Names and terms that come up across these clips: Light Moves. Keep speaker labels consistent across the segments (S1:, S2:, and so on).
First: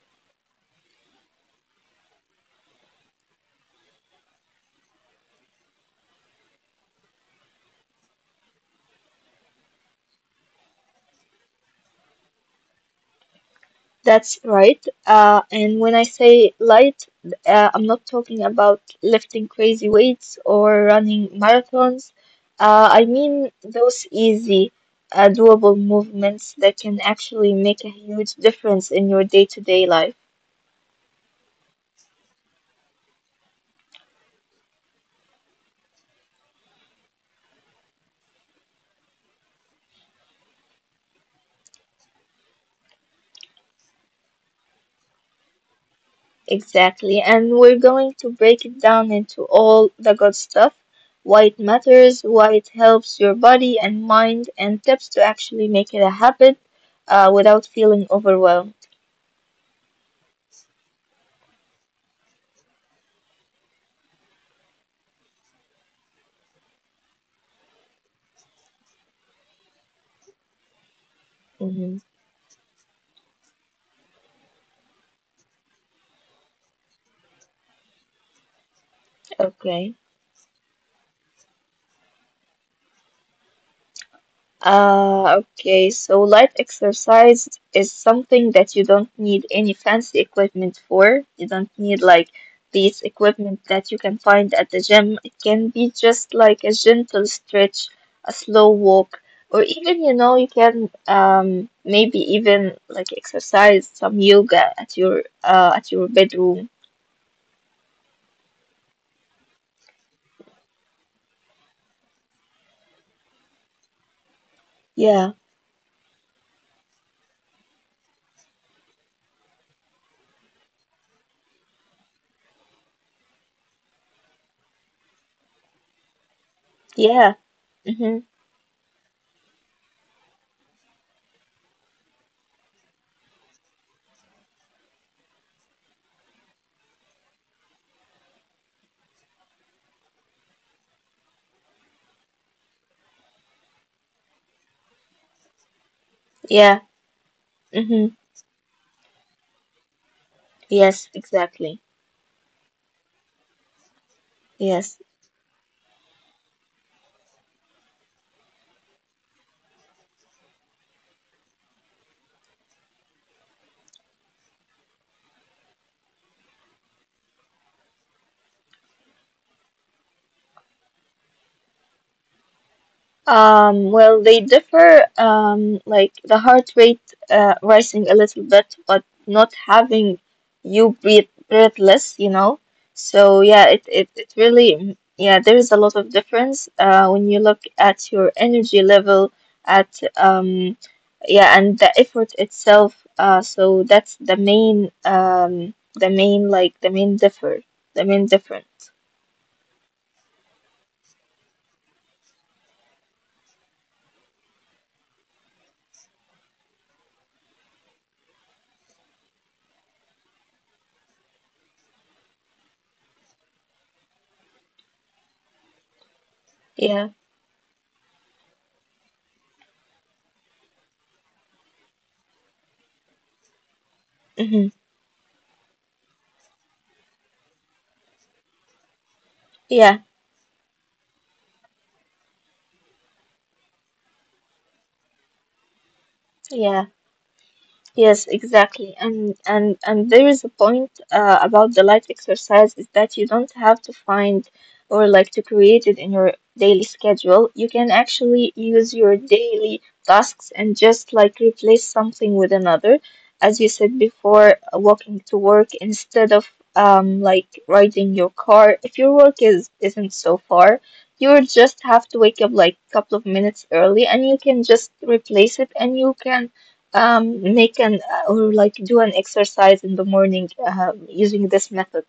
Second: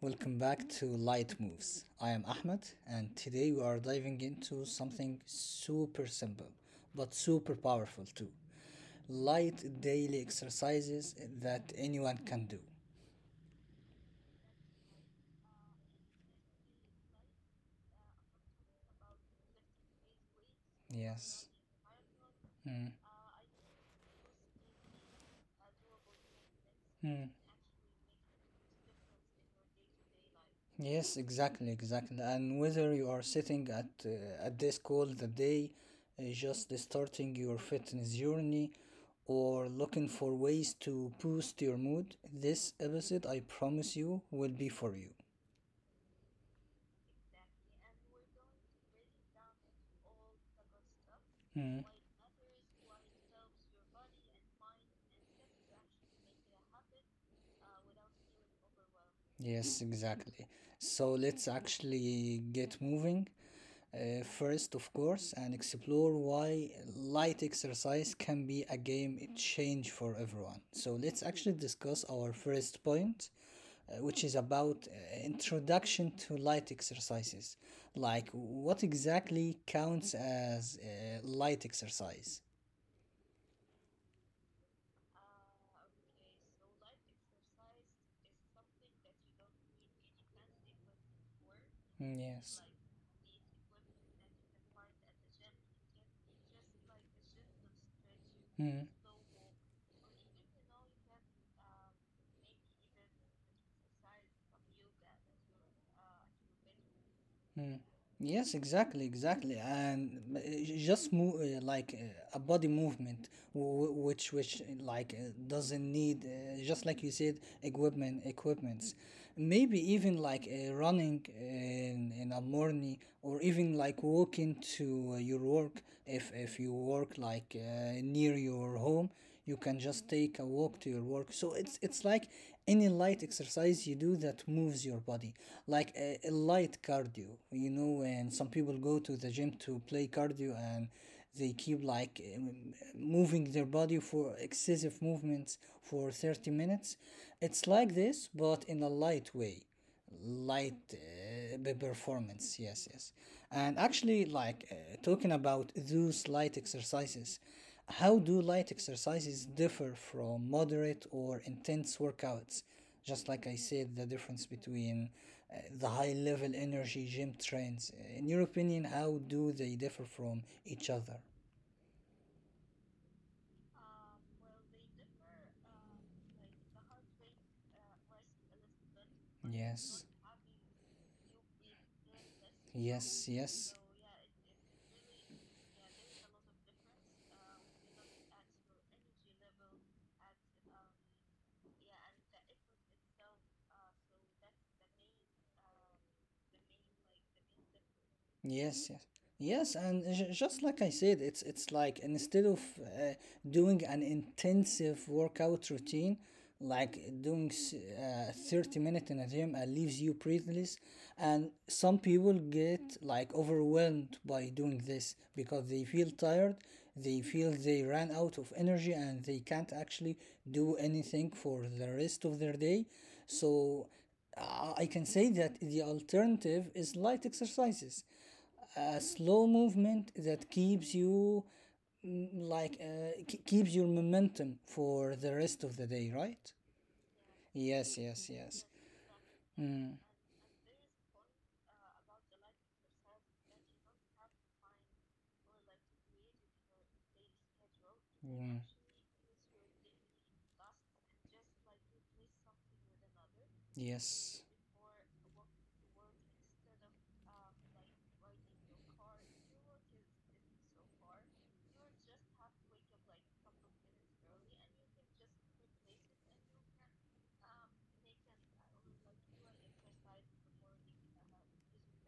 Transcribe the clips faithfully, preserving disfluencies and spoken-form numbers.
S1: welcome back to Light Moves. I am Ahmed, and today we are diving into something super simple but super powerful too, light daily exercises that anyone can do.
S2: That's right. Uh, and when I say light, uh, I'm not talking about lifting crazy weights or
S1: Yes.
S2: running marathons.
S1: Mm.
S2: Uh, I mean those easy, uh, doable movements that can
S1: Mm.
S2: actually make a huge difference in your day-to-day life.
S1: Yes, exactly, exactly. And whether you are sitting at uh, a desk all the day, uh, just starting your fitness journey, or looking for ways to boost your mood, this episode, I promise you, will be for you.
S2: Exactly. And we're going to break it down into all the good stuff, why
S1: Mm.
S2: it matters, why it helps your body and mind, and tips to actually make it a habit, uh, without feeling overwhelmed.
S1: Yes, exactly. So let's actually get moving. Uh, first, of course, and explore why light exercise can be a game change for everyone. So, let's actually discuss
S2: Mhm.
S1: our first point, uh, which is about uh, introduction to light exercises. Like, what exactly counts
S2: Okay.
S1: as uh, light exercise?
S2: Uh, okay, so light exercise is something that you don't need any fancy equipment for. You don't
S1: Mm,
S2: need like
S1: yes.
S2: these equipment that you can find at the gym. It can be just like a gentle stretch, a
S1: Hmm.
S2: slow walk, or even, you know, you can um maybe even like exercise some yoga at your uh at your bedroom.
S1: Mm. Yes, exactly, exactly, and uh, j- just move uh, like uh, a body movement, wh- which which uh, like uh,
S2: Yeah.
S1: doesn't need, uh, just like you said, equipment equipments, maybe even like uh, running in, in a morning, or even like walking to uh, your work if if you work like
S2: Yeah.
S1: uh, near
S2: Mm-hmm.
S1: your home. You can just take a walk to your work, so it's it's like any light exercise you do that moves your body, like a, a light cardio. You know, when some people go to the gym to play cardio and they keep like um, moving their body for excessive movements for thirty minutes,
S2: Yeah.
S1: it's like this
S2: Mm-hmm.
S1: but in a light way, light
S2: Yes,
S1: uh, the
S2: exactly.
S1: performance. Yes, yes. And actually, like, uh,
S2: Yes.
S1: talking about those light exercises, how do light exercises differ from moderate or intense workouts? Just like I said, the difference between uh, the high level energy gym trains, in your opinion, how do they differ from each other?
S2: Um, well, they differ, um, like the heart rate uh, rising a little bit, but not having
S1: Yes,
S2: you breathe, breathe less, you know. So
S1: yes,
S2: yeah, it,
S1: yes.
S2: it, it really, yeah, there is a lot of difference uh, when you look at your energy level, at um, yeah, and the effort itself. Uh, so that's the main, um, the main like the main differ, the main difference.
S1: Yes, yes, yes, and j- just like I said, it's it's like, instead of uh, doing an intensive workout routine, like doing s- uh, thirty minutes in a gym and leaves you breathless, and some people get like overwhelmed by doing this because they feel tired,
S2: Yeah.
S1: they feel they ran out of energy, and they can't actually do anything for the rest of their day. So
S2: hmm
S1: uh, I can say that the alternative is light exercises, a slow
S2: Yeah.
S1: movement that keeps you, mm, like uh, k- keeps your momentum for the rest of the day,
S2: Yeah.
S1: right?
S2: Yes,
S1: Yes, yes,
S2: exactly.
S1: yes.
S2: And and and there
S1: Mm.
S2: is a point uh, about the light exercise is that you don't have to find or like to create it in your daily schedule. You can actually
S1: Mm,
S2: use your daily tasks and just like replace something with another, as you said before,
S1: yes.
S2: uh, walking to work instead of um like riding your car. If your work is isn't so far, you would just have to wake up like a couple of minutes early and you can just replace it and you can um, Nick and they can uh, or like do an exercise in the morning uh, using this method.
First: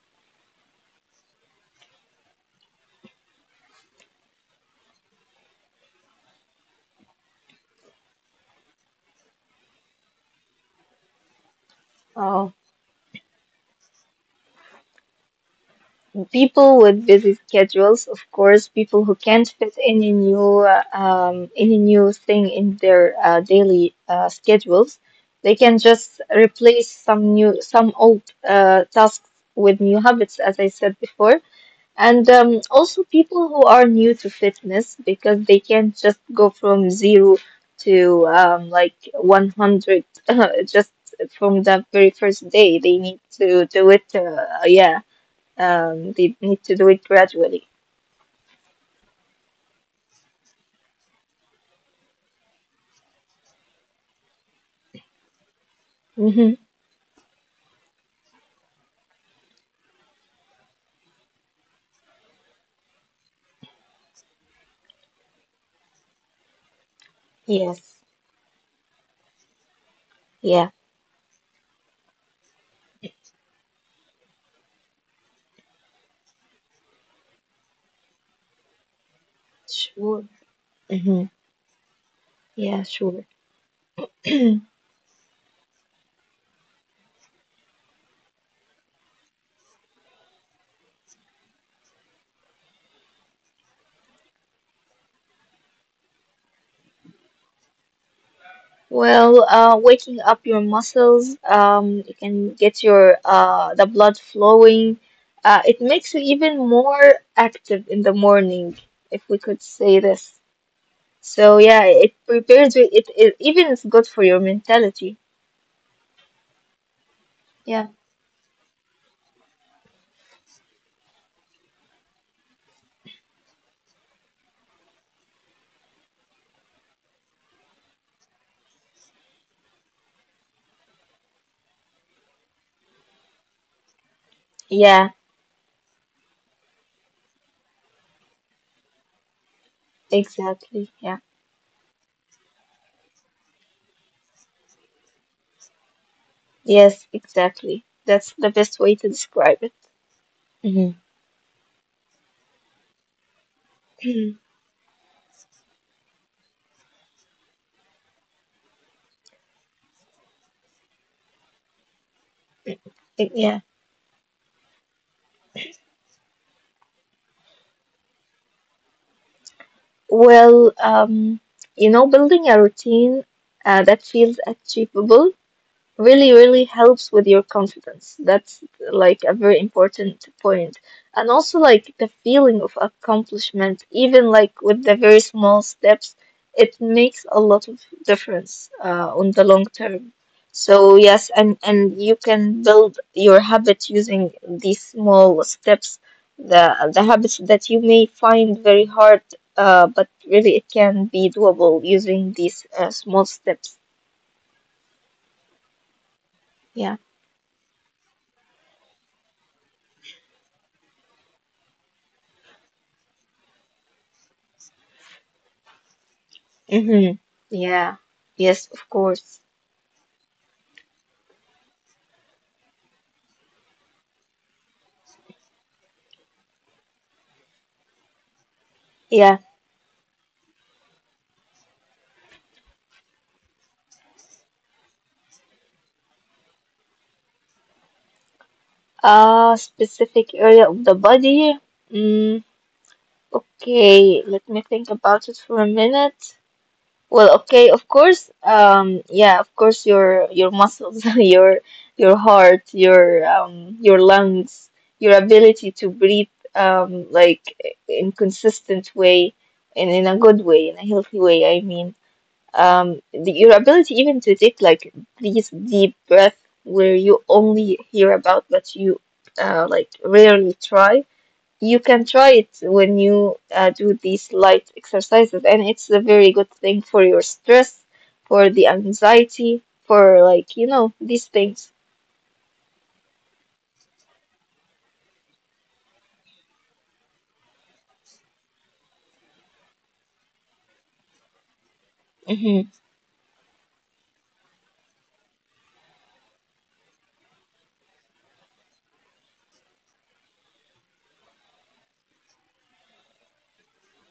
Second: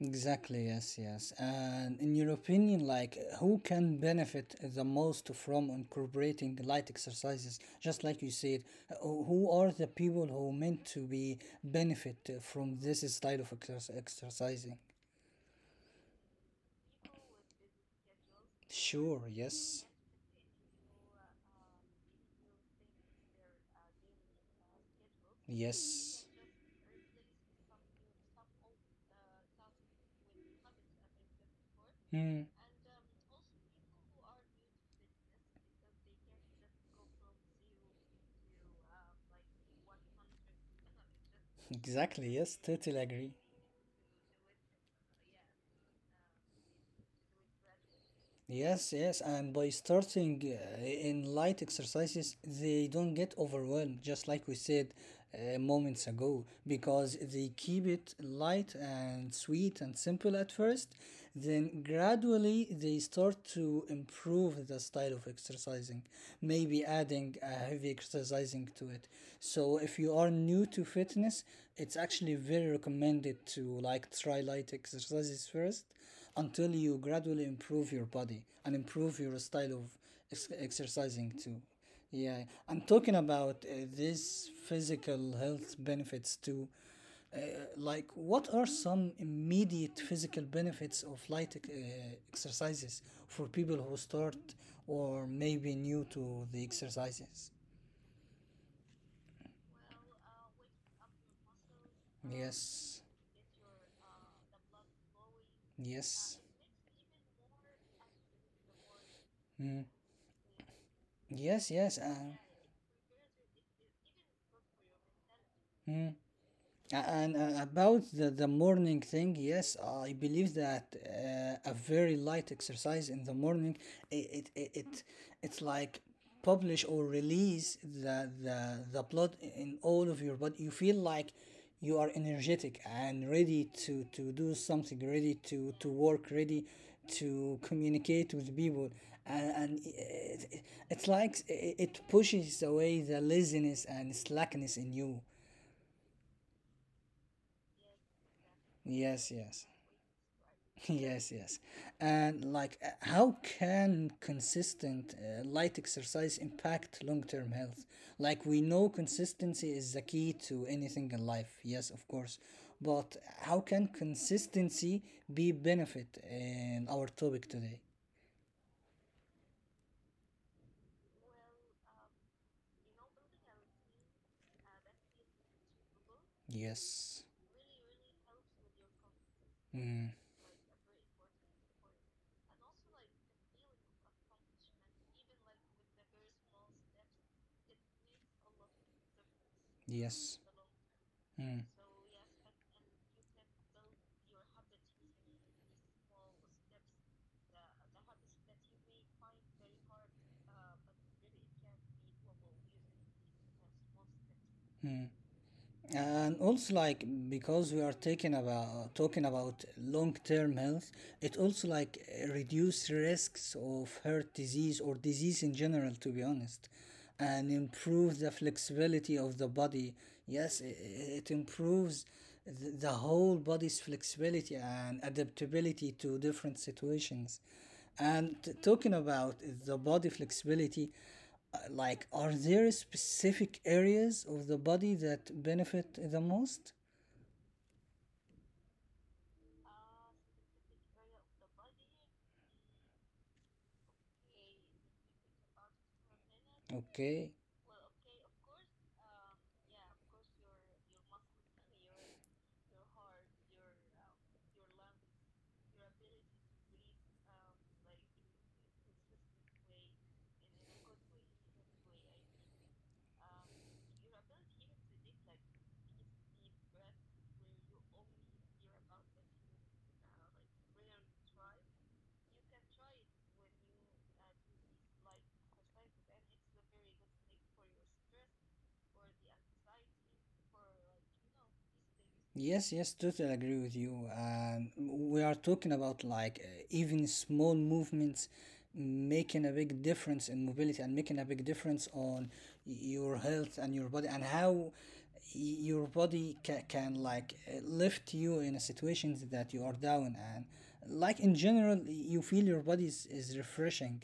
S1: Exactly, yes, yes. And in your opinion, like, who can benefit the most from incorporating light exercises? Just like you said, who who are the people who meant to be benefit
S2: Uh,
S1: from this style of exer- exercising?
S2: People with busy schedules, of course, people
S1: Sure,
S2: who can't fit
S1: yes,
S2: any new uh, um, any new thing in their uh, daily uh, schedules, they can
S1: yes.
S2: just replace some new some old uh, tasks with new habits, as I said before. And
S1: Hmm,
S2: um, also people who are new to fitness because they can't just go from zero to um, like one hundred just from the very
S1: exactly,
S2: first
S1: yes,
S2: day. They
S1: totally
S2: need
S1: agree.
S2: to do it, uh, yeah, um, they need to do it gradually.
S1: Yes, yes, and by starting uh, in light exercises, they don't get overwhelmed, just like we said uh, moments
S2: hmm
S1: ago, because they keep it light and sweet and simple at first. Then gradually they start to improve the style of exercising, maybe adding a
S2: Yes,
S1: heavy exercising to it. So if you are new
S2: yeah,
S1: to fitness, it's actually very recommended to like try light exercises first, until you gradually improve your body and improve your style of
S2: sure.
S1: ex- exercising
S2: hmm
S1: too. Yeah, I'm
S2: Yeah,
S1: talking
S2: sure.
S1: about uh, these physical health benefits too. Uh, like, what are some immediate physical benefits of light uh, exercises for people who start or maybe new to the exercises?
S2: Well, uh, waking up your muscles, um, you can
S1: Yes,
S2: get your uh, the blood flowing. Uh, it
S1: yes,
S2: makes you even more active in the morning, if we could
S1: mm.
S2: say this.
S1: Yes,
S2: So
S1: yes.
S2: yeah, it
S1: Uh,
S2: prepares you. It, it even it's good for your mentality.
S1: mm. And uh, about
S2: Yeah.
S1: the, the morning thing, yes, I believe that uh, a very light exercise in the morning, it, it, it, it it's like publish or release the, the the blood in all of your body. You feel like you are energetic and ready to to do something, ready
S2: Yeah,
S1: to to work, ready to communicate with people, and, and uh, it, it's like
S2: exactly. Yeah.
S1: it pushes away the laziness and slackness in you.
S2: Yes, exactly. That's the
S1: Yes,
S2: best
S1: yes.
S2: way to describe it.
S1: Yes, yes.
S2: Mhm.
S1: And like, uh, how can consistent uh, light exercise impact long-term health? Like, we know consistency is the key to anything in life. Yes, of course. But how
S2: Yeah.
S1: can consistency be benefit in our topic today?
S2: Well, um, you know, building a routine uh, that feels achievable really really
S1: Yes.
S2: helps with your confidence. That's like a very
S1: Mm,
S2: important point, and also like the feeling of accomplishment, even like with the very small steps, it makes a lot of difference uh, on the long term.
S1: yes.
S2: So yes,
S1: Mm.
S2: and and you can build your habit using these small steps, the the habits that you may find very hard, uh, but really it can be doable using these uh, small steps.
S1: Mm. And also,
S2: Yeah.
S1: like, because we are taking about talking about long-term health, it also like uh, reduce risks of heart disease or disease in general, to be honest,
S2: Mm-hmm.
S1: and
S2: Yeah.
S1: improve the
S2: Yes, of
S1: flexibility
S2: course.
S1: of the body. Yes, i- i- it improves the the whole body's flexibility and adaptability to different situations. And t- talking
S2: Yeah.
S1: about the body flexibility, uh, like, are there specific areas of the body that benefit the most?
S2: Uh, specific area of the body. Mm, Okay, let me think about it for a minute. Well, okay,
S1: Okay.
S2: of course. Um, yeah, of course your your muscles, your your heart, your um your lungs, your ability to breathe um like in consistent way and in a good way, in a healthy way, I mean. Um the, your ability even to take like these deep breaths where you only hear about, but you uh like rarely try. You can try it when you uh, do these light exercises, and it's a very good thing for your stress, for the anxiety, for like you know these things.
S1: Yes, yes, totally agree with you. Um, we are talking about like uh, even small movements making a big difference in mobility and making a big difference on
S2: hmm
S1: your health and your body, and how your body ca- can like uh, lift you in a situation that you are down. And like in general, you feel your body is, is refreshing,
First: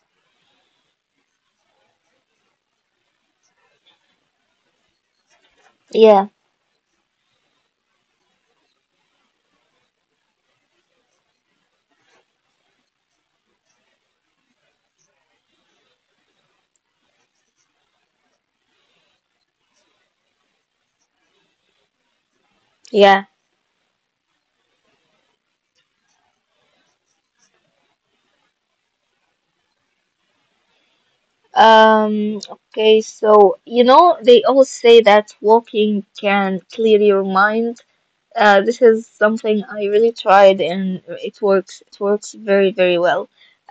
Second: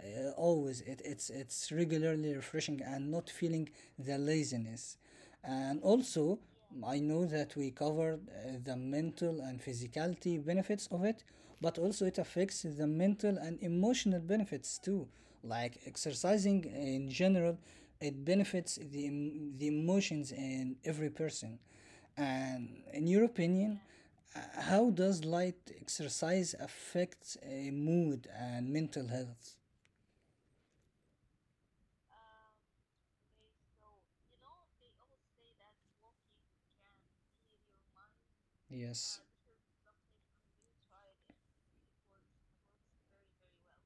S1: uh, always, it, it's it's regularly refreshing and not feeling the laziness. And
S2: yeah.
S1: also, I know that we covered uh, the mental and physicality benefits of it, but also it affects the mental and emotional benefits too. Like exercising in general, it benefits the, em- the emotions in every person. And in
S2: Yeah.
S1: your opinion, uh, how does light exercise affect uh, mood and mental health?
S2: Um okay, so you know they all say that walking can clear your mind. Uh, this is
S1: Yes,
S2: something I really tried and it works. It works very, very well.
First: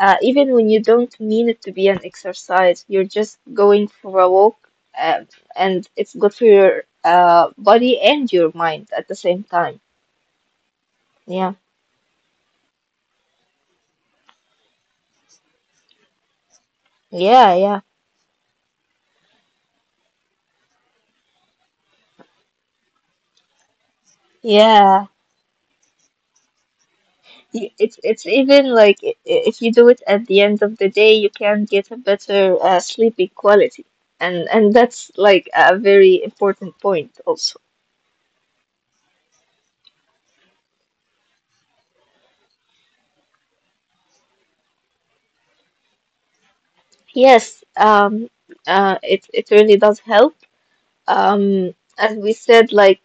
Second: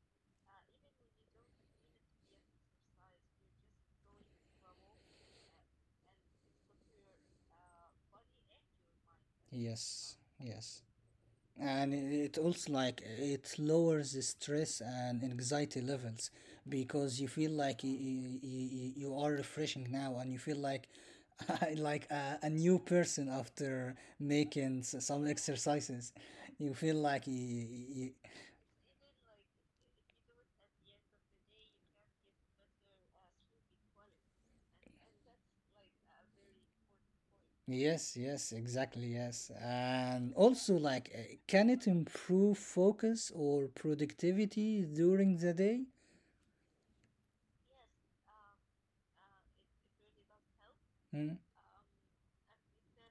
S2: Uh, even when you don't mean it to be an exercise, you're just going for a walk, uh, and it's good for your uh, body and your mind at the same time.
S1: yes. Yes,
S2: Yeah,
S1: and it also like it lowers the stress and anxiety levels because you
S2: yeah,
S1: feel
S2: yeah,
S1: like you, you, you are refreshing now, and you feel like like a, a new person after making s- some
S2: yeah.
S1: exercises. You feel like you,
S2: Y-
S1: you,
S2: It's it's even like i- i- if you do it at the end of the day, you can get a better uh, sleeping quality, and and that's like a very important point also.
S1: yes, yes, exactly. Yes, and also like, uh, can it improve focus or productivity during the day?
S2: Yes, um, uh, it it really does help.
S1: Hmm?
S2: Um, as we said, like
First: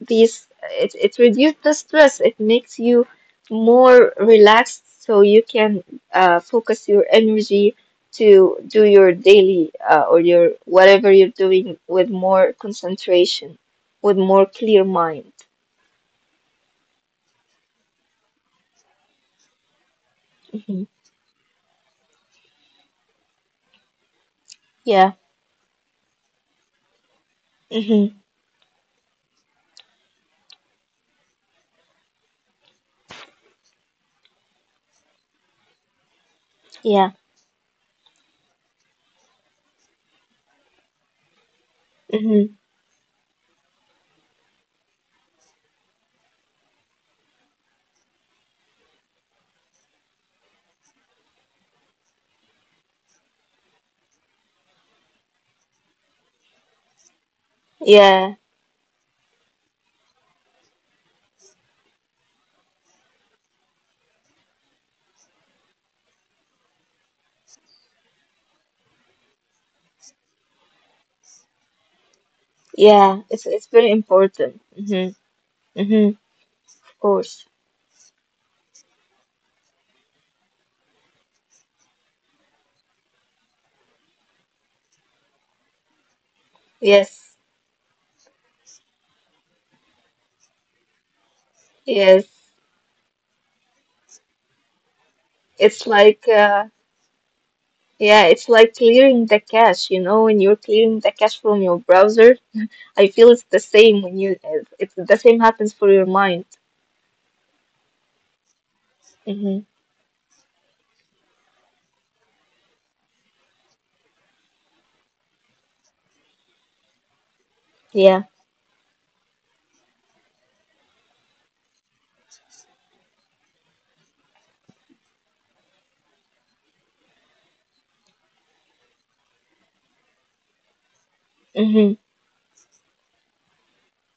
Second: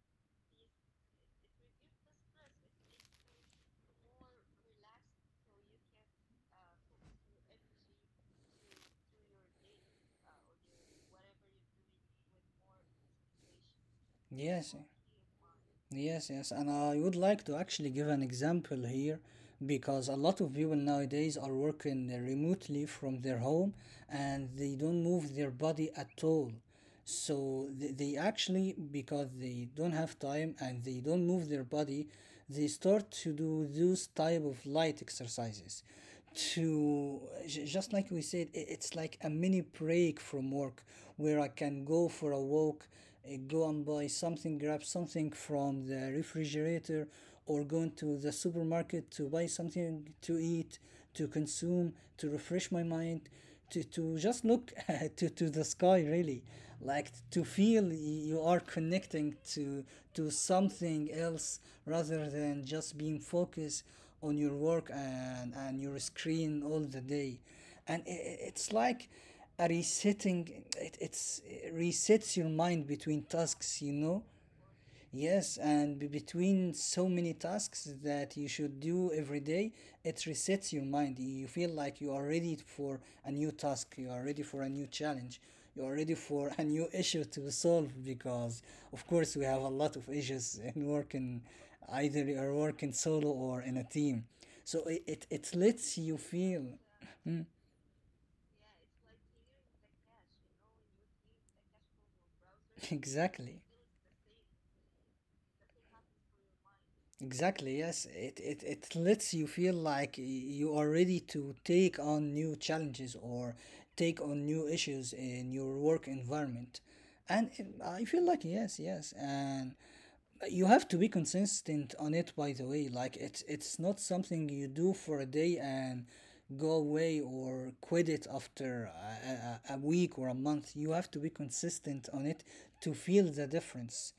S2: these, it it reduces the stress. It makes you more relaxed, so you can uh, focus your energy to do your daily uh, or your whatever you're doing with more concentration, with more
S1: Yes. Eh.
S2: clear mind.
S1: Yes, yes, and I would like to actually give an example here, because a lot of people
S2: hmm
S1: nowadays are working remotely from their home and they don't
S2: Yeah.
S1: move their body at all. So they, they
S2: hmm
S1: actually, because they don't have time and they don't move their body, they start to do those type of light exercises
S2: Yeah.
S1: to j- just like we said, i- it's like a mini break from work, where I can go for a
S2: hmm
S1: walk, uh, go and buy something, grab something from the refrigerator, or going to the supermarket to buy something to eat, to consume, to refresh my mind, to, to just look to, to the sky, really. Like to
S2: Yeah.
S1: feel y- you are connecting to, to something else rather than just being focused on your work and, and your screen all the day. And i i- it's like a resetting, it it's it resets your
S2: Yeah.
S1: mind
S2: It's it's
S1: between
S2: very
S1: tasks, you know.
S2: important. hmm
S1: Yes,
S2: hmm
S1: and be- between
S2: Of
S1: so
S2: course.
S1: many tasks that you should do every day, it resets your mind, you feel like you are ready for a new task, you are ready for a new challenge, you are ready for a new
S2: Yes.
S1: issue to solve, because of course we have a lot of issues in working,
S2: Yes,
S1: either you are working solo or in a team. So it it, it
S2: it's
S1: lets
S2: like
S1: you
S2: uh,
S1: feel mm,
S2: yeah, it's like clearing the cache, you know, when you're clearing the cache from your browser. I feel it's the
S1: exactly.
S2: same when you it's the same happens for your mind.
S1: Exactly, yes. It, it, it lets you
S2: Mm-hmm.
S1: feel like y- you are ready to take on new challenges or take on new issues in your work environment. And it, I feel
S2: Yeah.
S1: like, yes, yes. And you have to be consistent on it, by the way. Like, it's, it's not something you do for a day and go away or quit it after a, a, a a week or a month. You have to be
S2: Mm-hmm.
S1: consistent on it to feel the difference.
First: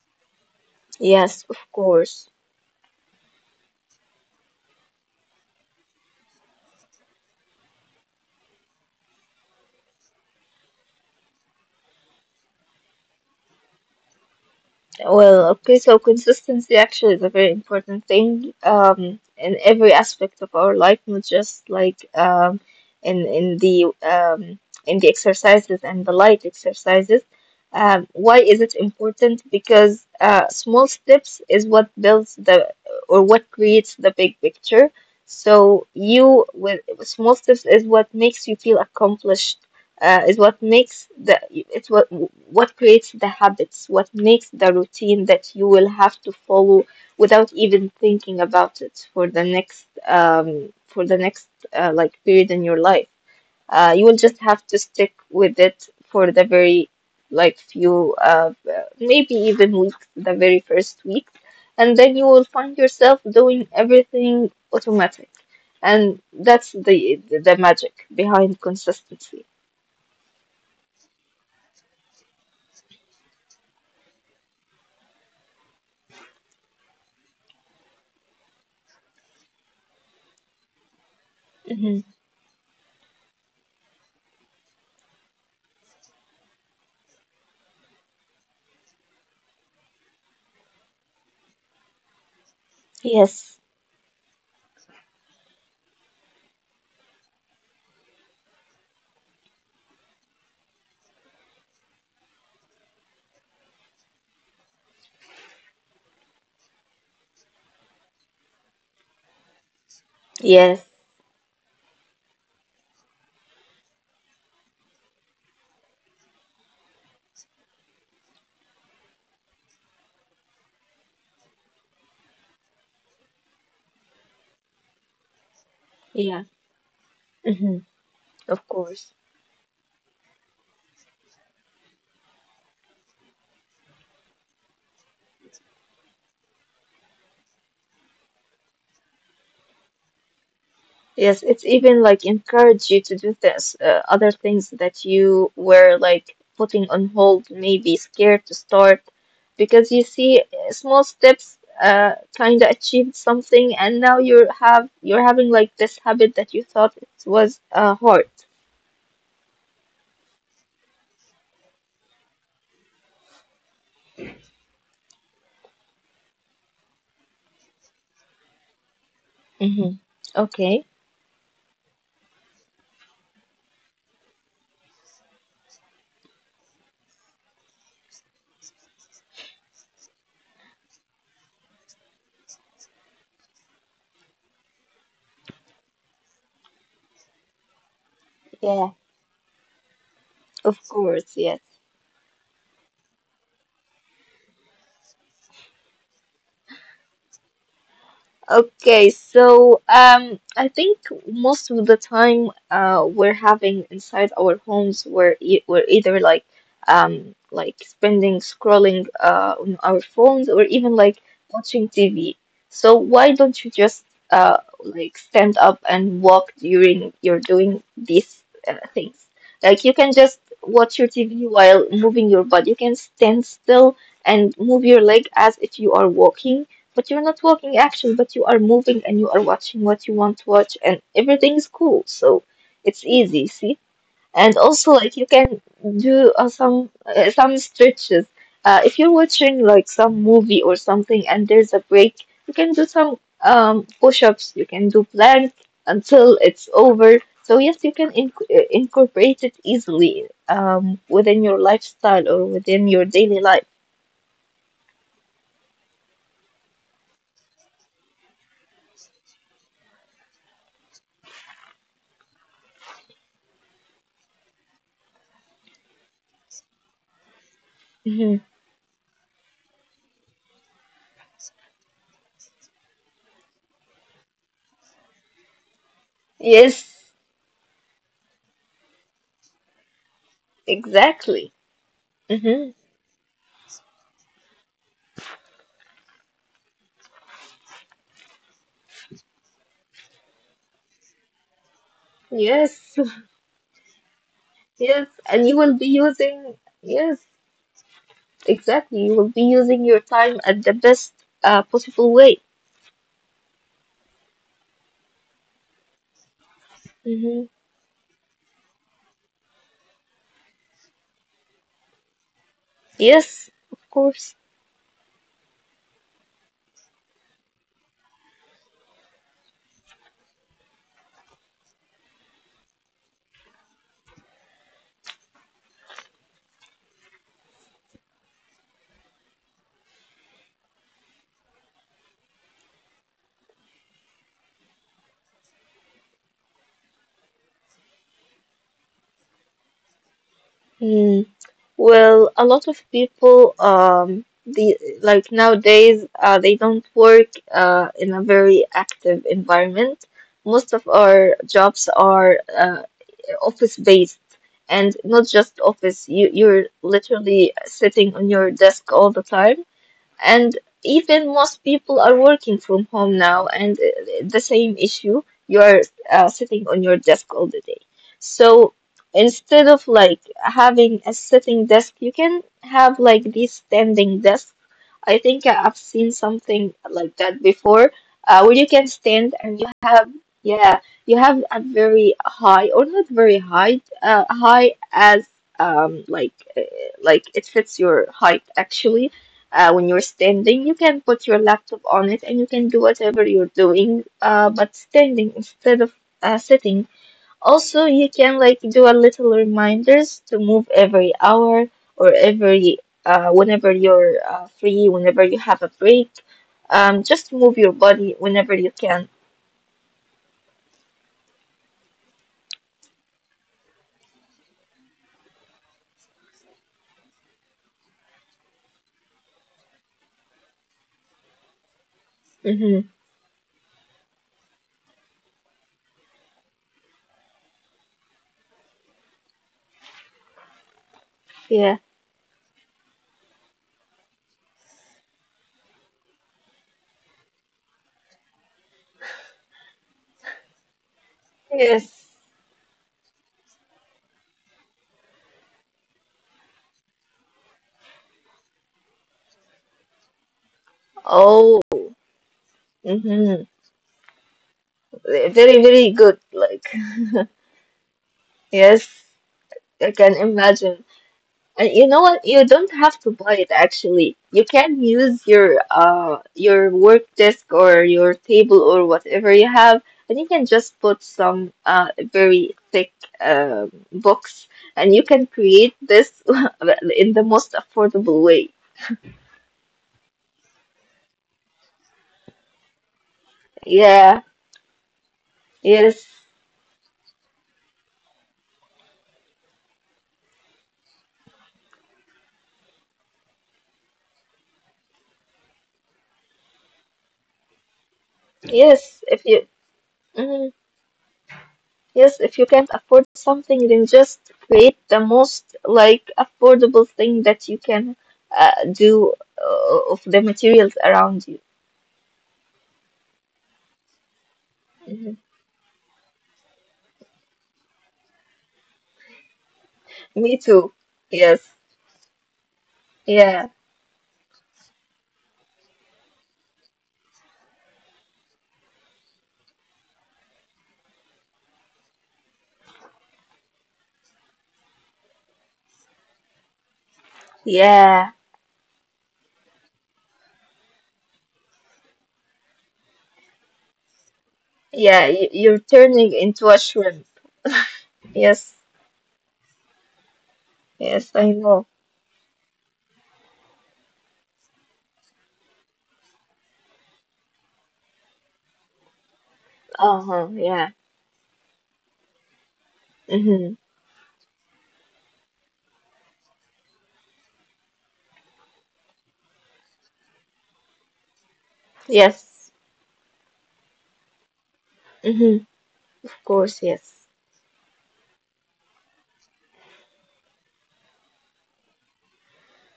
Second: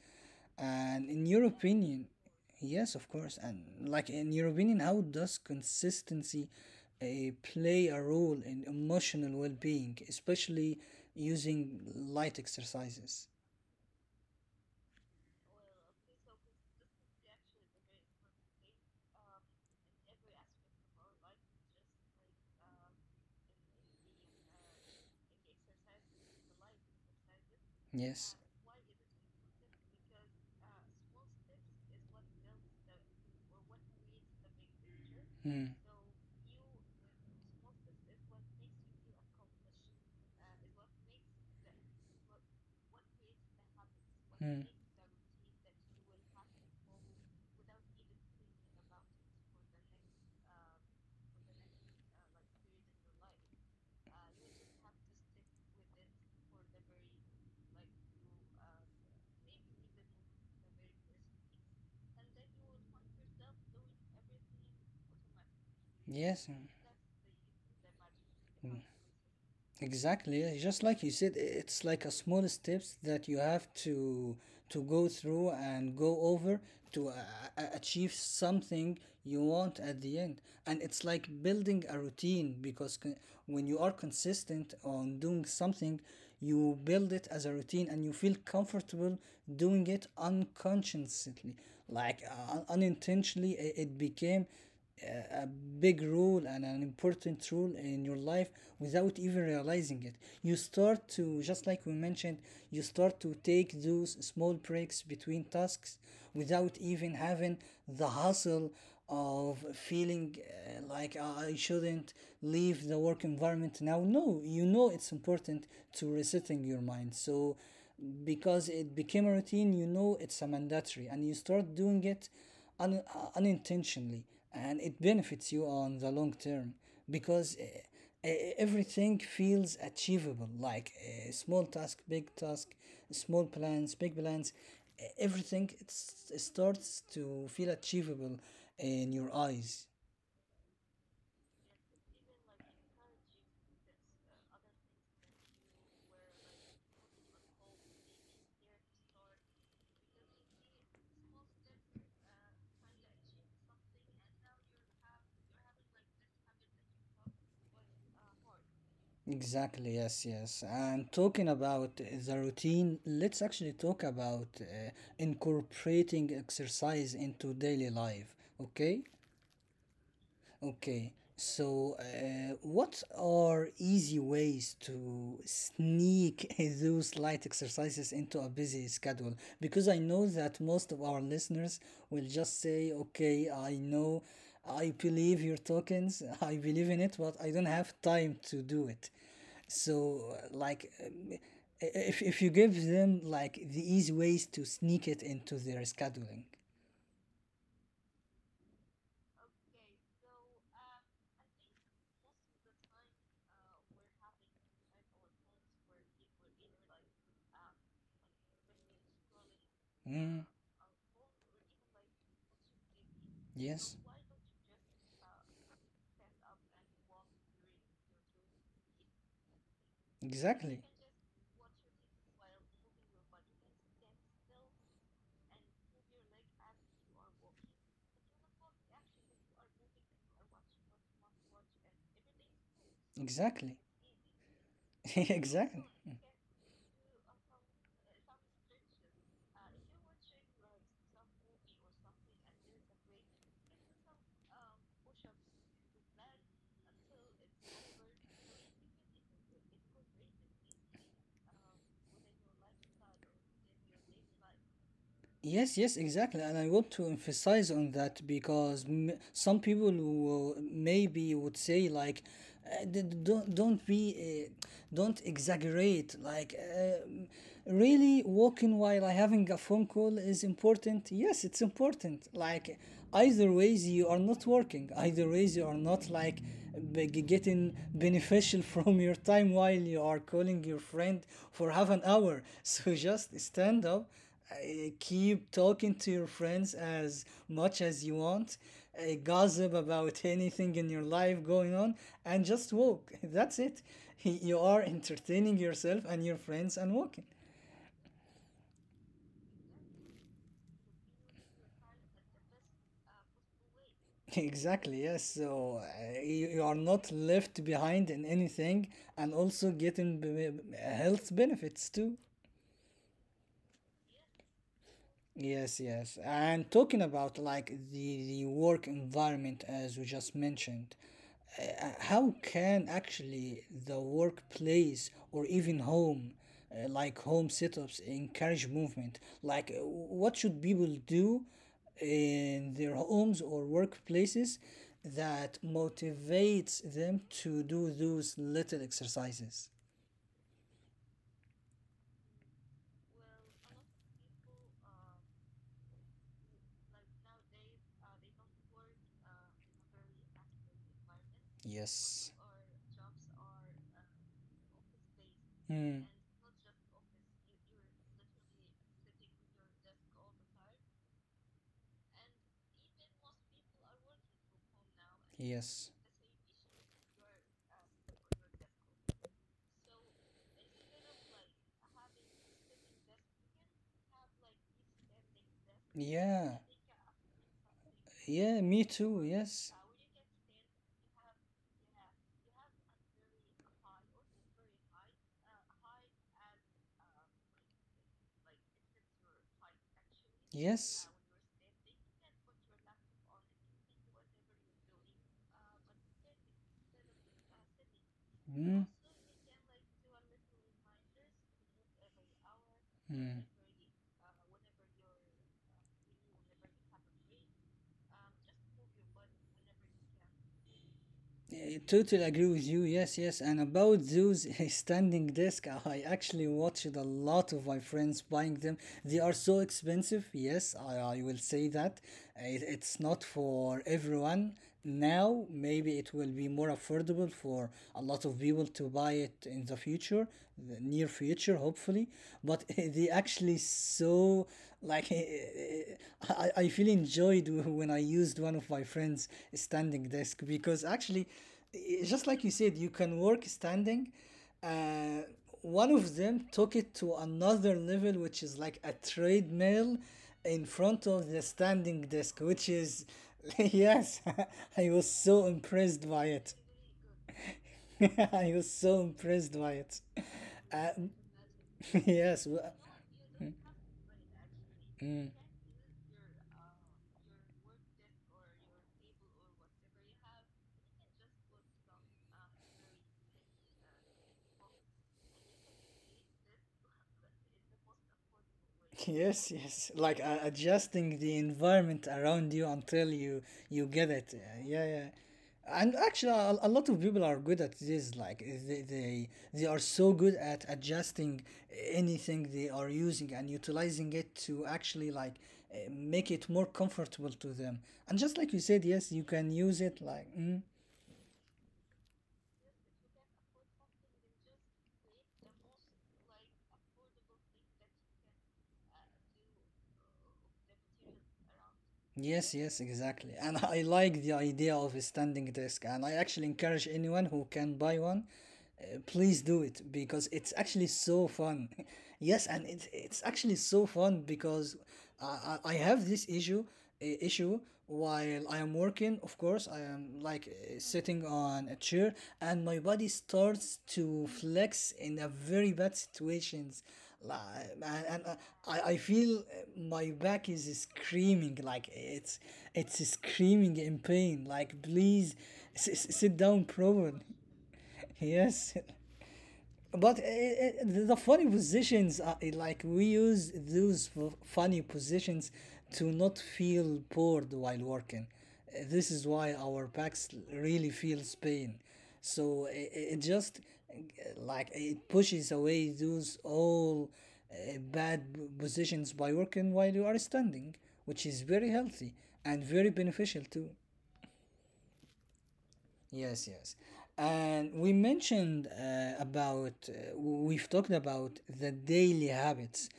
S1: And in your
S2: Yes, of
S1: opinion,
S2: course.
S1: yes, of course. And like, in your opinion, how does consistency uh, play a role in emotional well-being, especially using light exercises?
S2: Well, okay, so consistency actually is a very important thing um, in every aspect of our life, not just like um, in in the um, in the exercises and the light exercises. Um,
S1: Yes.
S2: why is it important? Because uh, small steps is what builds the or what creates the big picture.
S1: Hmm.
S2: So you with small steps is what makes you feel accomplished, uh, is what makes the it's what what creates the habits, what makes
S1: Hmm.
S2: the routine that you will have to follow without even thinking about it for the next um for the next uh, like period in your life. Uh, you will just have to stick with it for the very like few uh uh, maybe even weeks, the very first week, and then you will find yourself doing everything automatic. And
S1: Yes. Hmm.
S2: that's the the magic behind consistency.
S1: Exactly. Yeah, just like you said, it's like a small steps that you have to to go through and go over to uh, uh, achieve something you want at the end. And it's like building
S2: Mm-hmm.
S1: a routine, because con- when you are consistent on doing something, you build it as a routine and you feel comfortable doing it unconsciously. Like uh, un-
S2: Yes,
S1: unintentionally, i- it became a big role and an important role in your life without even realizing it. You start to, just like we mentioned, you start to take those small breaks between tasks without even having the hustle of feeling,
S2: yes,
S1: uh, like, "Ah, I shouldn't leave the work environment now." No, you know it's important to resetting your mind. So, because it became a routine, you know it's a mandatory, and you start doing it un- unintentionally, and it benefits you on the long
S2: yeah,
S1: term, because
S2: hmm
S1: uh, e-
S2: of course.
S1: everything feels achievable, like, uh, small task, big task, small plans, big plans, e- everything, it's, it starts to feel achievable in your eyes.
S2: Yes, it's even like encourage you to do this, uh, other things that you were like putting on hold, maybe scared to start, because you see uh, small steps uh kind of achieved something, and now you're have you're having like this habit that you thought it was uh hard.
S1: Exactly, yes, yes. And talking about the routine, let's actually talk about uh, incorporating exercise into daily life, okay?
S2: Mm-hmm. Okay.
S1: Okay, so uh, what are easy ways to sneak those light exercises into a busy schedule? Because I know that most of our listeners will just say, okay, I know, I believe your tokens, I believe in it, but I don't have time to do it.
S2: Yeah,
S1: So, uh, like,
S2: of
S1: um,
S2: course. Yes.
S1: i- if, if you give them like the easy ways to sneak it into their scheduling.
S2: Okay, so um, I think most of the time uh, we're having inside our homes, we're e we're either like um like spending scrolling uh on our
S1: Mm,
S2: phones or even like watching T V. So why
S1: yes.
S2: don't you just uh like stand up and walk during you're doing these uh, things? Like you can
S1: Exactly.
S2: just watch your T V while moving your body. You can stand still and move your leg as if you are walking, but you're not walking action, but you are moving and you are watching what you want to watch, and everything is cool. So it's
S1: Exactly.
S2: easy, see? And also, like, you
S1: Exactly.
S2: can do uh, some uh, some stretches. Uh, if you're watching like some movie or something and there's a break, you can do some um, push-ups, you can do plank until it's over. So yes, you can inc- uh, incorporate it easily um, within your lifestyle or within your daily life.
S1: Yes, yes, exactly. And I want to emphasize on that because m- some people will maybe would say like, uh, d- d- don't don't be, uh, don't exaggerate. Like, uh, really walking while
S2: hmm
S1: having a phone call is important. Yes, it's important. Like, either ways you are not working. Either ways you are not like be- getting
S2: Yes,
S1: beneficial from your time while you are calling your friend for half an hour.
S2: exactly.
S1: So just
S2: hmm
S1: stand up, uh, keep talking to your friends as much as you want, uh, gossip about anything in your life going on, and just walk. That's it.
S2: Yes,
S1: You are entertaining yourself
S2: yes,
S1: and your
S2: and
S1: friends
S2: you
S1: and
S2: will be
S1: walking.
S2: using, yes, exactly. You will be using your time at the best uh, possible way.
S1: Exactly, yes. So uh, you, you are not left behind in
S2: hmm
S1: anything and also getting b- b- health benefits too.
S2: Yes, of course.
S1: Yes, yes. And talking about like the the work environment as we just mentioned, uh, how can actually the workplace or even home, uh, like home setups, encourage movement? Like, uh, what should people do in their homes or workplaces that motivates them to do those little exercises?
S2: Mm. Well, a lot of people, um, the like nowadays, uh, they don't work uh, in a very active environment. Most of
S1: Yes.
S2: our jobs are uh, office-based,
S1: Hmm.
S2: and not just office. You you're literally sitting on your desk all the time. And even most people are working from home now, and uh, the same
S1: Yes.
S2: issue, you're uh, sitting on your desk all the day. So instead of like having a sitting desk, you can have like these standing desks. I think
S1: Yeah.
S2: I've seen something like that
S1: Yeah, me
S2: before,
S1: too.
S2: uh, where
S1: Yes.
S2: you can stand and you have, yeah, you have a very high or not very high, uh, high as um like uh, like it fits your height actually. Uh, when
S1: Yes.
S2: you're standing, you can put your laptop on it and you can do whatever you're doing, uh, but standing instead of uh, sitting.
S1: Hmm.
S2: Also, you can like do a little reminders to move every hour or
S1: Hmm.
S2: every uh, whenever you're uh, free, whenever you have a break. Um, just move your body whenever you can.
S1: I totally agree with you. Yes, yes. And about those standing desk, I actually watched a lot of my friends buying them. They are so expensive. Yes, I, I will say that. It- It's not
S2: hmm
S1: for everyone. Now, maybe it will be more affordable for a lot of people to buy it in the future, the near future, hopefully. But
S2: Yeah.
S1: they actually, so, like I, I feel enjoyed when I used one of my friends' standing desk because actually, i- just like you said, you
S2: Yes.
S1: can work standing. Uh, one of them took it to another level, which is like a treadmill in front of the standing desk,
S2: Oh.
S1: which is yes,
S2: Mm-hmm.
S1: I was so impressed by
S2: Very,
S1: it.
S2: very good. Like,
S1: I was so impressed
S2: yes,
S1: by it.
S2: I can
S1: Uh,
S2: imagine. And you
S1: yes.
S2: know
S1: Well,
S2: what? You don't have to buy it actually. You can use your uh your work desk or your table or whatever you have, and you can just put some uh very thick um books, and you can create this in the most affordable way.
S1: yes, yes. Like uh, adjusting the environment around you until you you get it. Uh,
S2: Yeah.
S1: Yeah, yeah. And
S2: Yes.
S1: actually, a, a lot of people are good at this. Like they, they they are so good at adjusting anything they are using and utilizing it to actually like uh, make it more comfortable to them. And just like you said, yes, you
S2: Yes.
S1: can
S2: If you.
S1: use it like. Mm.
S2: Mm-hmm. Yes, if you can't afford something, then just create the most like affordable thing that you can uh, do uh, of the materials around you.
S1: Yes, yes, exactly. And I like the idea of a
S2: Mhm.
S1: standing desk, and I actually encourage anyone who can buy one. Uh, please do it because it's
S2: Me
S1: actually
S2: too.
S1: so fun.
S2: Yes.
S1: Yes, and it's it's actually
S2: Yeah.
S1: so fun because I, I I have this issue uh, issue while I am working. Of course, I am like uh, sitting on a chair, and my body starts to flex in a very bad situations. Like, and and uh,
S2: Yeah.
S1: I, I feel uh, my back is screaming like it's it's screaming in pain. Like please
S2: Yeah. y- You're
S1: s- s- sit
S2: turning
S1: down,
S2: into a
S1: properly.
S2: shrimp.
S1: Yes,
S2: Yes.
S1: but uh, uh, the
S2: Yes,
S1: funny
S2: I know.
S1: positions, are uh, like we use those f- funny positions to not feel bored while working. Uh, This is why our backs
S2: Uh-huh.
S1: really
S2: Yeah.
S1: feels pain. So it, it just
S2: Mm-hmm.
S1: uh, like it pushes away those all uh, bad p- positions by working while you are standing, which is very healthy and
S2: Yes.
S1: very beneficial too.
S2: Mm-hmm.
S1: Yes,
S2: Of
S1: yes.
S2: course. Yes.
S1: And we mentioned uh, about, uh, we've talked about the daily habits.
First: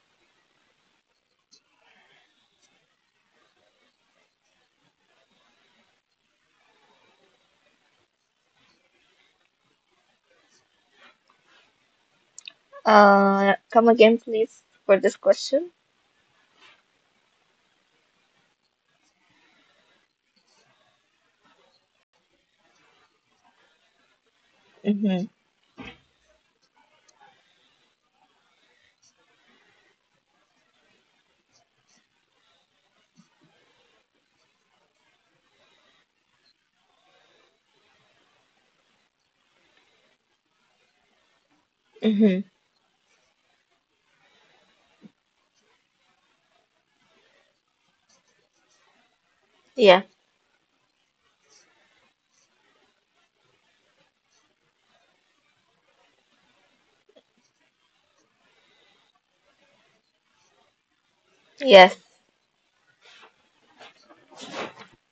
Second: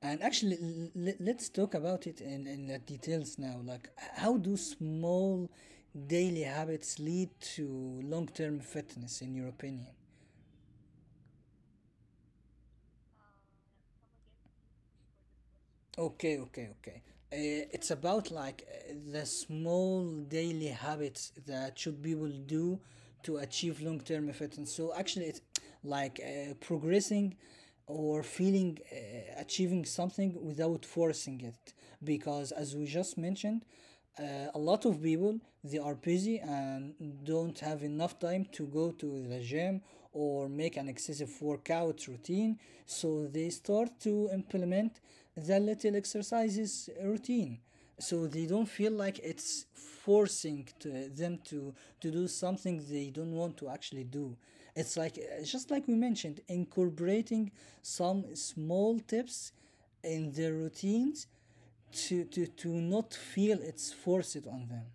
S1: And actually, l- l- let's talk about it in, in the details now. Like, h- how do small daily habits lead to long term fitness, in your opinion?
S2: Uh, come again, please, for this question.
S1: Okay, okay, okay. Uh, it's about like uh, the small daily habits that should people do to achieve long term fitness. So
S2: Mm-hmm.
S1: actually, it's like uh, progressing or feeling uh, achieving something without forcing it, because as we just mentioned, uh, a lot of people they are busy and don't have enough time to go to the gym or make an excessive workout
S2: Mm-hmm.
S1: routine, so they start to implement the little exercises routine, so they don't feel like it's
S2: Yeah.
S1: forcing to them to to do something they don't want to actually do. It's like, it's just like we mentioned, incorporating some small tips in their routines
S2: Yes.
S1: to to to not feel it's forced on them.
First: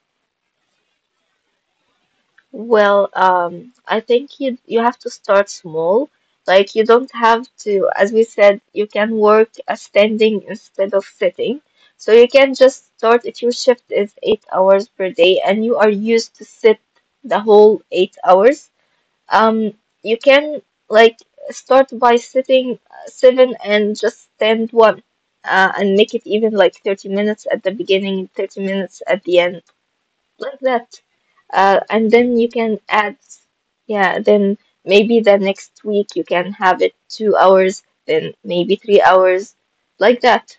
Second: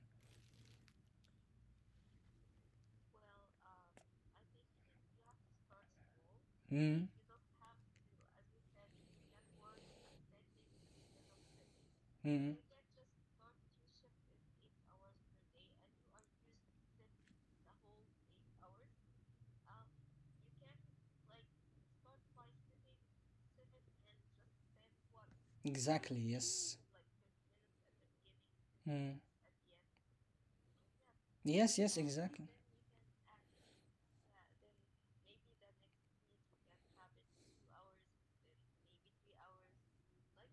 S2: Well, um, I think you you have to start small. Like you
S1: Mm,
S2: don't have to, as we said, you can work uh, standing instead of sitting. So you can
S1: mm.
S2: just start if your shift is eight hours per day and you are used to sit the whole eight hours. Um, you can like start by sitting uh, seven and just stand one, uh, and make
S1: Exactly.
S2: it even like
S1: Yes.
S2: thirty minutes at the beginning, thirty minutes at
S1: Mm.
S2: the end like that. Uh,
S1: Yes. Yes.
S2: and then you
S1: Exactly.
S2: can add, yeah, then maybe the next week you can have it two hours, then maybe three hours, like that.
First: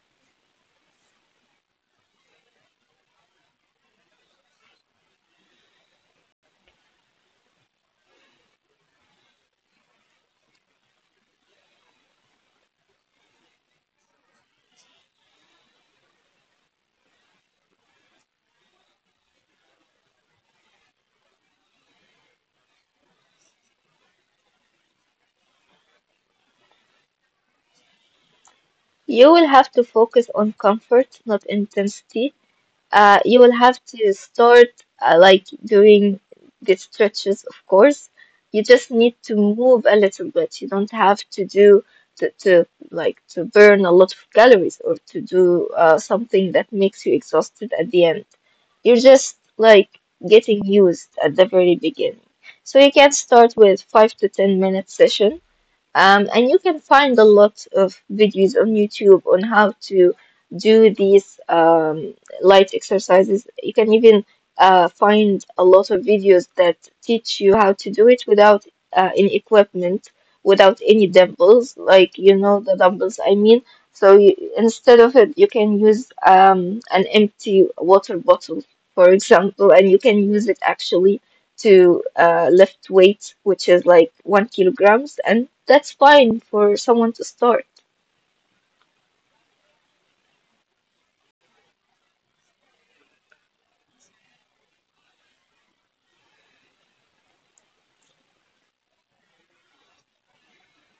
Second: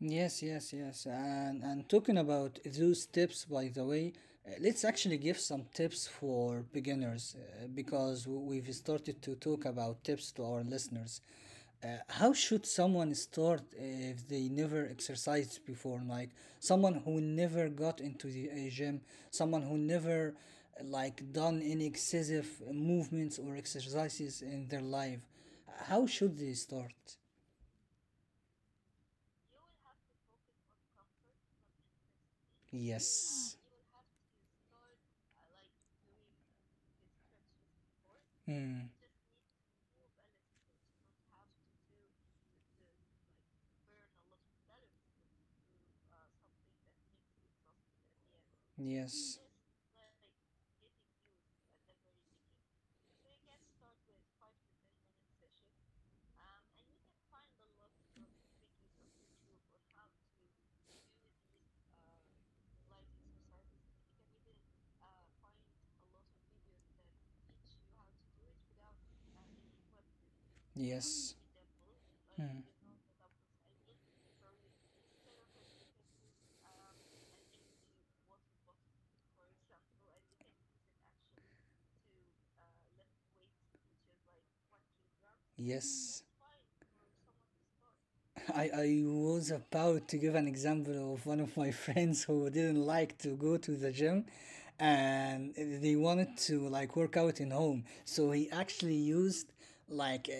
S1: Yes, yes, yes. And and talking about those tips, by the way, uh, let's actually give some tips for beginners, uh, because w- we've started to talk about tips to our listeners. Uh, how should someone start if they never exercised before? Like someone who never got into the uh, gym, someone who never uh, like done any excessive movements or exercises in their life. How should they start?
S2: You will have to focus on comfort, not intensity. Uh, you will
S1: Yes.
S2: have to start uh, like doing the stretches, of course. You just
S1: Hmm.
S2: need to move a little bit. You don't have to do to, to like to burn a lot of calories or to do uh, something that makes you exhausted at the end. You're just
S1: Yes.
S2: like getting used at the very beginning. So you can start with five to ten minute session. Um, and you can find a lot of videos on YouTube on how to do these um, light exercises. You can even uh, find a lot of videos that teach you how to do it without uh, any equipment, without any
S1: Yes.
S2: dumbbells, like you know
S1: Hmm.
S2: the dumbbells I mean. So you, instead of it, you can use um, an empty water bottle, for example, and you can use it actually to uh, lift weights, which is like one kilograms, and that's
S1: Yes.
S2: fine for someone to start.
S1: I, I was about to give an example of one of my friends who didn't like to go to the gym and they wanted to like work out in home. So he actually used like uh,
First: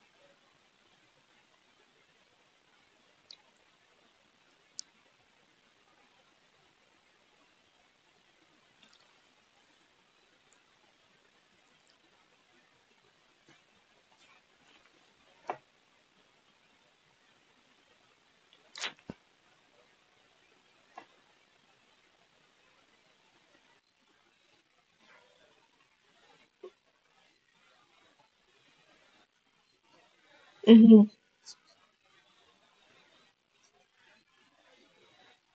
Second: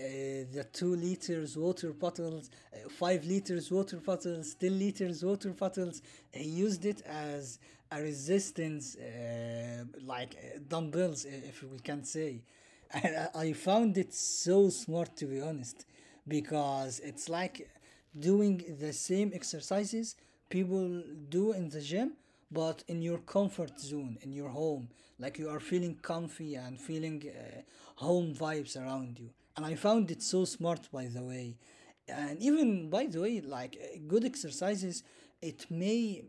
S1: the two liters water bottles, uh, five liters water bottles, ten liters water bottles. He used it as a resistance, uh, like uh, dumbbells, if we can say. I, I found it so smart, to be honest, because it's like doing the same exercises people do in the gym, but in your comfort zone in your home, like you are feeling comfy and feeling uh, home vibes around you, and I found it so smart, by the way.
S2: Hmm.
S1: And even, by the way, like uh, good exercises, it may,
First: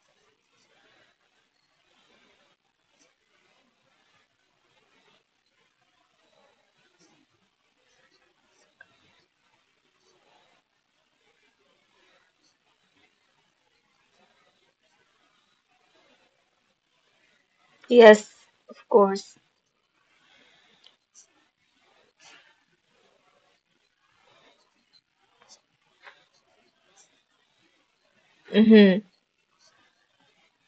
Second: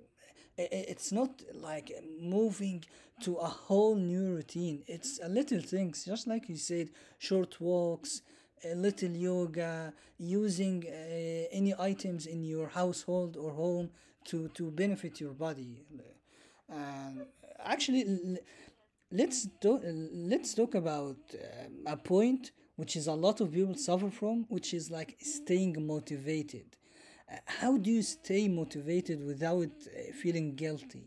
S1: i- i- it's not like moving to a whole new routine. It's a little things, just like you said, short walks, a little yoga, using uh, any items in your household or home to to benefit your body. And actually, l-
S2: Yes, of
S1: let's
S2: course.
S1: do, let's talk about um, a point which is a lot of people suffer from, which is like staying motivated. Uh, How do you stay motivated
S2: Hmm.
S1: without uh, feeling guilty?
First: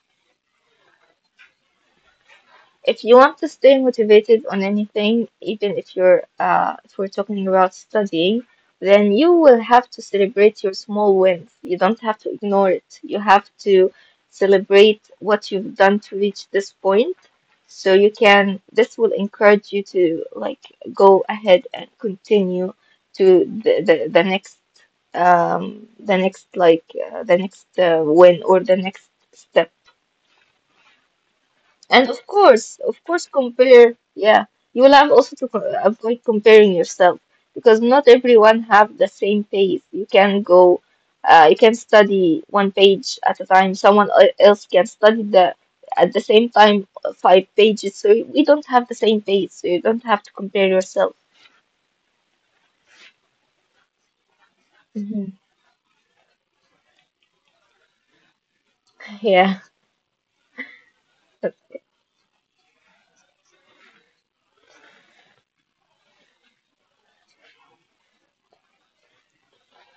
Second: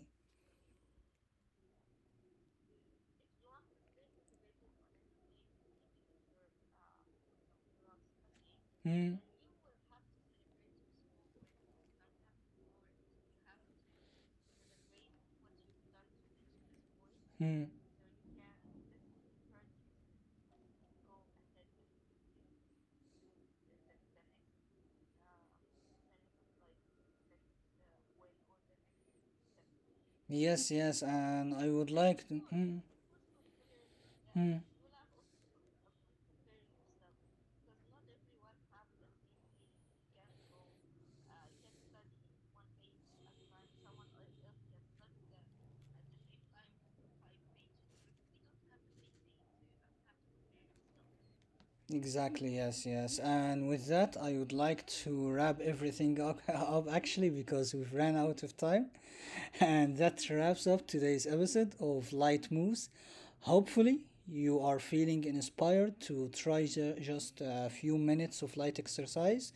S2: If you want to stay motivated on anything, even if you're uh, if we're talking about studying, then you
S1: Hmm,
S2: will have to celebrate your small wins. You don't have to ignore it. You have to celebrate what you've done to reach this point.
S1: hmm.
S2: So you can, this will encourage you to like go ahead and continue to the, the, the next um the next like uh, the next uh, win or the next step
S1: Yes, yes, and I
S2: and of
S1: would like to.
S2: course, of
S1: Hmm,
S2: course, compare. Yeah, you will
S1: hmm.
S2: have also to co- avoid comparing yourself because not everyone have the same pace. You can go, uh, you can study one page at a time. Someone el- else can study the at the same time uh, five pages. So we don't have the same pace. So you don't have to compare yourself.
S1: Exactly, yes, yes. And with that, I would like
S2: Mhm.
S1: to wrap everything up, up actually, because we've ran out of time.
S2: Yeah.
S1: And that wraps up today's episode of Light Moves. Hopefully, you are feeling inspired to try ju- just a few minutes of light exercise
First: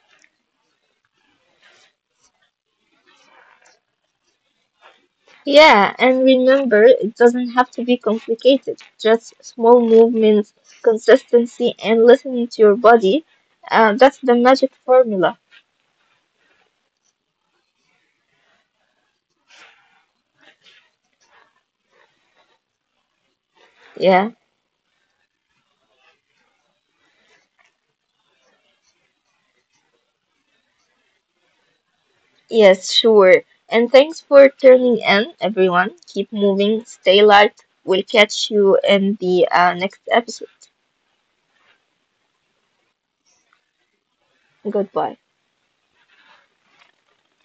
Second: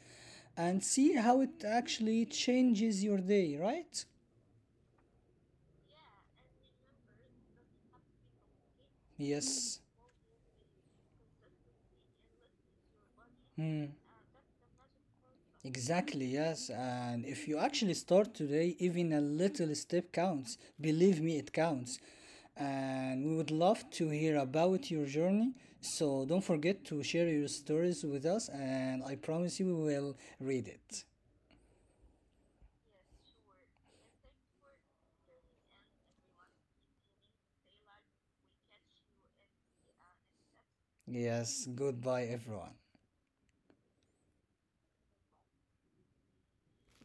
S1: and see how it actually changes your day, right?
S2: Yeah, and remember, it doesn't have to be complicated. Just small
S1: Yes.
S2: movements, consistency, and listening to your body.
S1: Hmm.
S2: Uh, that's the magic formula.
S1: Exactly, yes. And if you actually start today, even a little step counts. Believe me, it counts. And we would love to
S2: Yeah,
S1: hear about your journey. So don't forget to share your stories with us, and I promise you we will read it.
S2: yes, sure. And thanks for turning in, everyone. Keep moving, stay light. We'll catch you in the uh, next episode.
S1: Yes, goodbye, everyone.
S2: Goodbye.